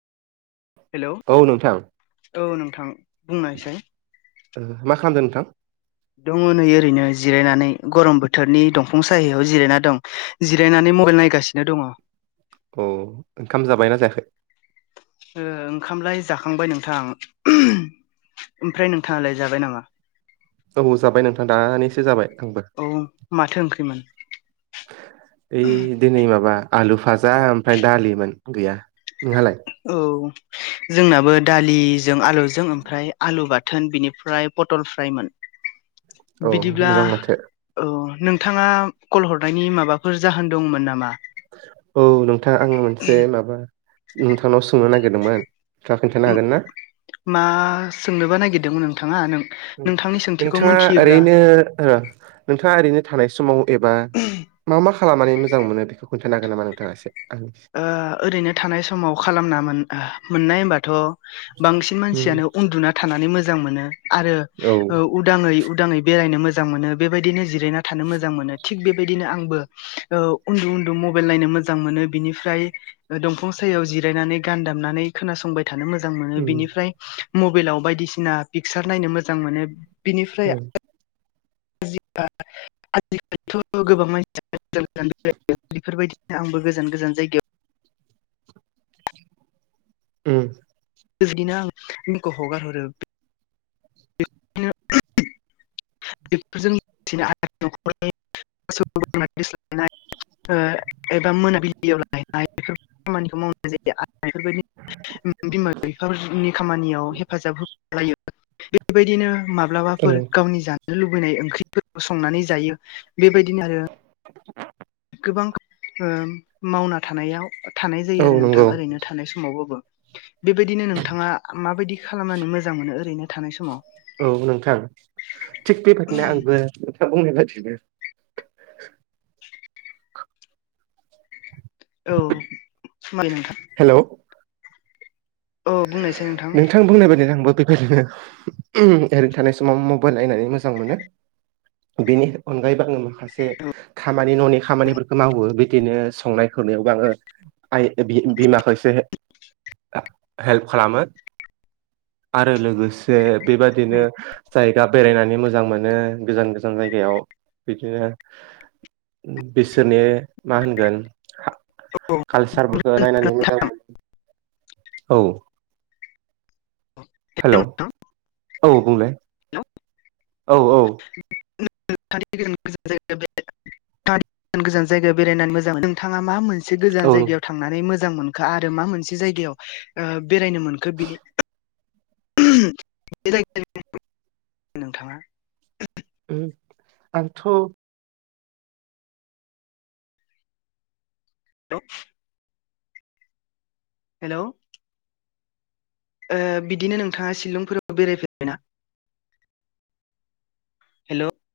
हेल' औ नोंथां ओ मा खालामदों नोंथां दङ नै ओरैनो जिरायनानै गरम बोथोरनि दंफां साययाव जिरायनानै दं जिरायनानै नै मबाइल नायगासिनो दङ अ ओंखाम जाबायना जायाखै? ओ ओंखामलाय जाखांबाय नोंथां ओमफ्राय नोंथाङालाय जाबाय नामा? औ जाबाय नोंथां दानिसो जाबाय आंबो औ माथो ओंख्रिमोन ओइ दिनै माबा आलु भाजा ओमफ्राय दालिमोन गैया नोंहालाय औ जोंनाबो दालिजों आलुजों ओमफ्राय आलु बा बाथोन बिनिफ्राय पटल फ्राइमोन औ बिदिब्ला मोजां माथो नोंथाङा कल हरनायनि माबाफोर जाहोन दंमोन नामा? औ नोंथां आङ मोनसे माबा नोंथांनाव सोंनो नागिरदोंमोन नोंथाङा खोन्थानो हागोन ना मा सोंनोबा नागिरदोंमोन नोंथाङा नों उम नोंथांनि सोंथिखौ नोंथाङा मोनथियोब्ला ओरैनो र नोंथाङा ओरैनो थानाय समाव एबा मा मा खालामनानै मोजां मोनो बेखौ खोन्थानो हागोन नामा नोंथाङा एसे ओ ओरैनो थानाय समाव खालामना मोन ओ मोननाय होमबाथ' बांसिन उम मानसियानो उन्दुना थानानै मोजां मोनो आरो औ उदाङै उदाङै बेरायनो मोजां मोनो बेबायदिनो जिरायना थानो मोजां मोनो थिग बे बादिनो आंबो ओ उन्दु उन्दु मबाइल नायनो मोजां मोनो। बिनिफ्राय दंफां सायाव जिरायनानै गान दामनानै खोनासंबाय थानो मोजां मोनो उम बिनिफ्राय मबाइलाव बायदिसिना पिकचार नायनो मोजां मोनो। बिनिफ्राय औ [unintelligible] आजिखालिथ' गोबां मानसिया बेफोरबायदिनो आंबो गोजान गोजान जायगायाव उम नो आं दिनखौ हगार हरो बेनो [unintelligible] बेफोरजों [unintelligible] एबा मोनाबिलियाव लायनाय बेफोर खामानिखौ मावनाय जायो आरो बेफोरबायदि बिमा बिफाफोरनि खामानियाव हेफाजाब हो बेबायदिनो औ माब्लाबाफोर गावनि जानाय लुबैनाय ओंख्रिफोरखौ संनानै जायो बेबायदिनो आरो गोबां मावना थानायाव थानाय औ जायो आरो नंगौ नोंथां ओरैनो थानाय समावबाबो बेबायदिनो नोंथाङा माबायदि खालामनानै मोजां मोनो ओरैनो थानाय समाव? औ नोंथां थिग बेबायादिनो आंबो नोंथाङ बुंनाय बायदिनो औ समै नोंथां हेलौ औ बुंनायसै नोंथां बुंनाय बायदिनो आंबो बेबायदिनो उम ओरैनो थानाय समाव मबाइल नायनानै मोजां मोनो। बेनि अनगायैबो आङो माखासे खामानि न'नि खामानिफोरखौ मावो बिदिनो संनाय नायावबो आङो आइ बिमाखौ एसे हेल्प खालामो आरो लोगोसे बेबादिनो जायगा बेरायनानै मोजां मोनो गोजान गोजान जायगायाव बिदिनो बिसोरनि मा होनगोन कालसारफोरखौ नायनानै मोजां नोंथां मोनो। औ। हेल' औ बुंलाय। औ औ [unintelligible] गोजान गोजान जायगायाव बेरायनानै मोजां नोंथाङा मा मोनसे गोजान जायगायाव थांनानै मोजां मोजां मोनखो आरो मा मोनसे जायगायाव बेरायनो मोनखो बिनि जायगायाव नोंथाङा। उ आंथ' दा हेलौ बिदिनो नोंथाङा शिलंफोराव बेरायफेरबायना? हेलौ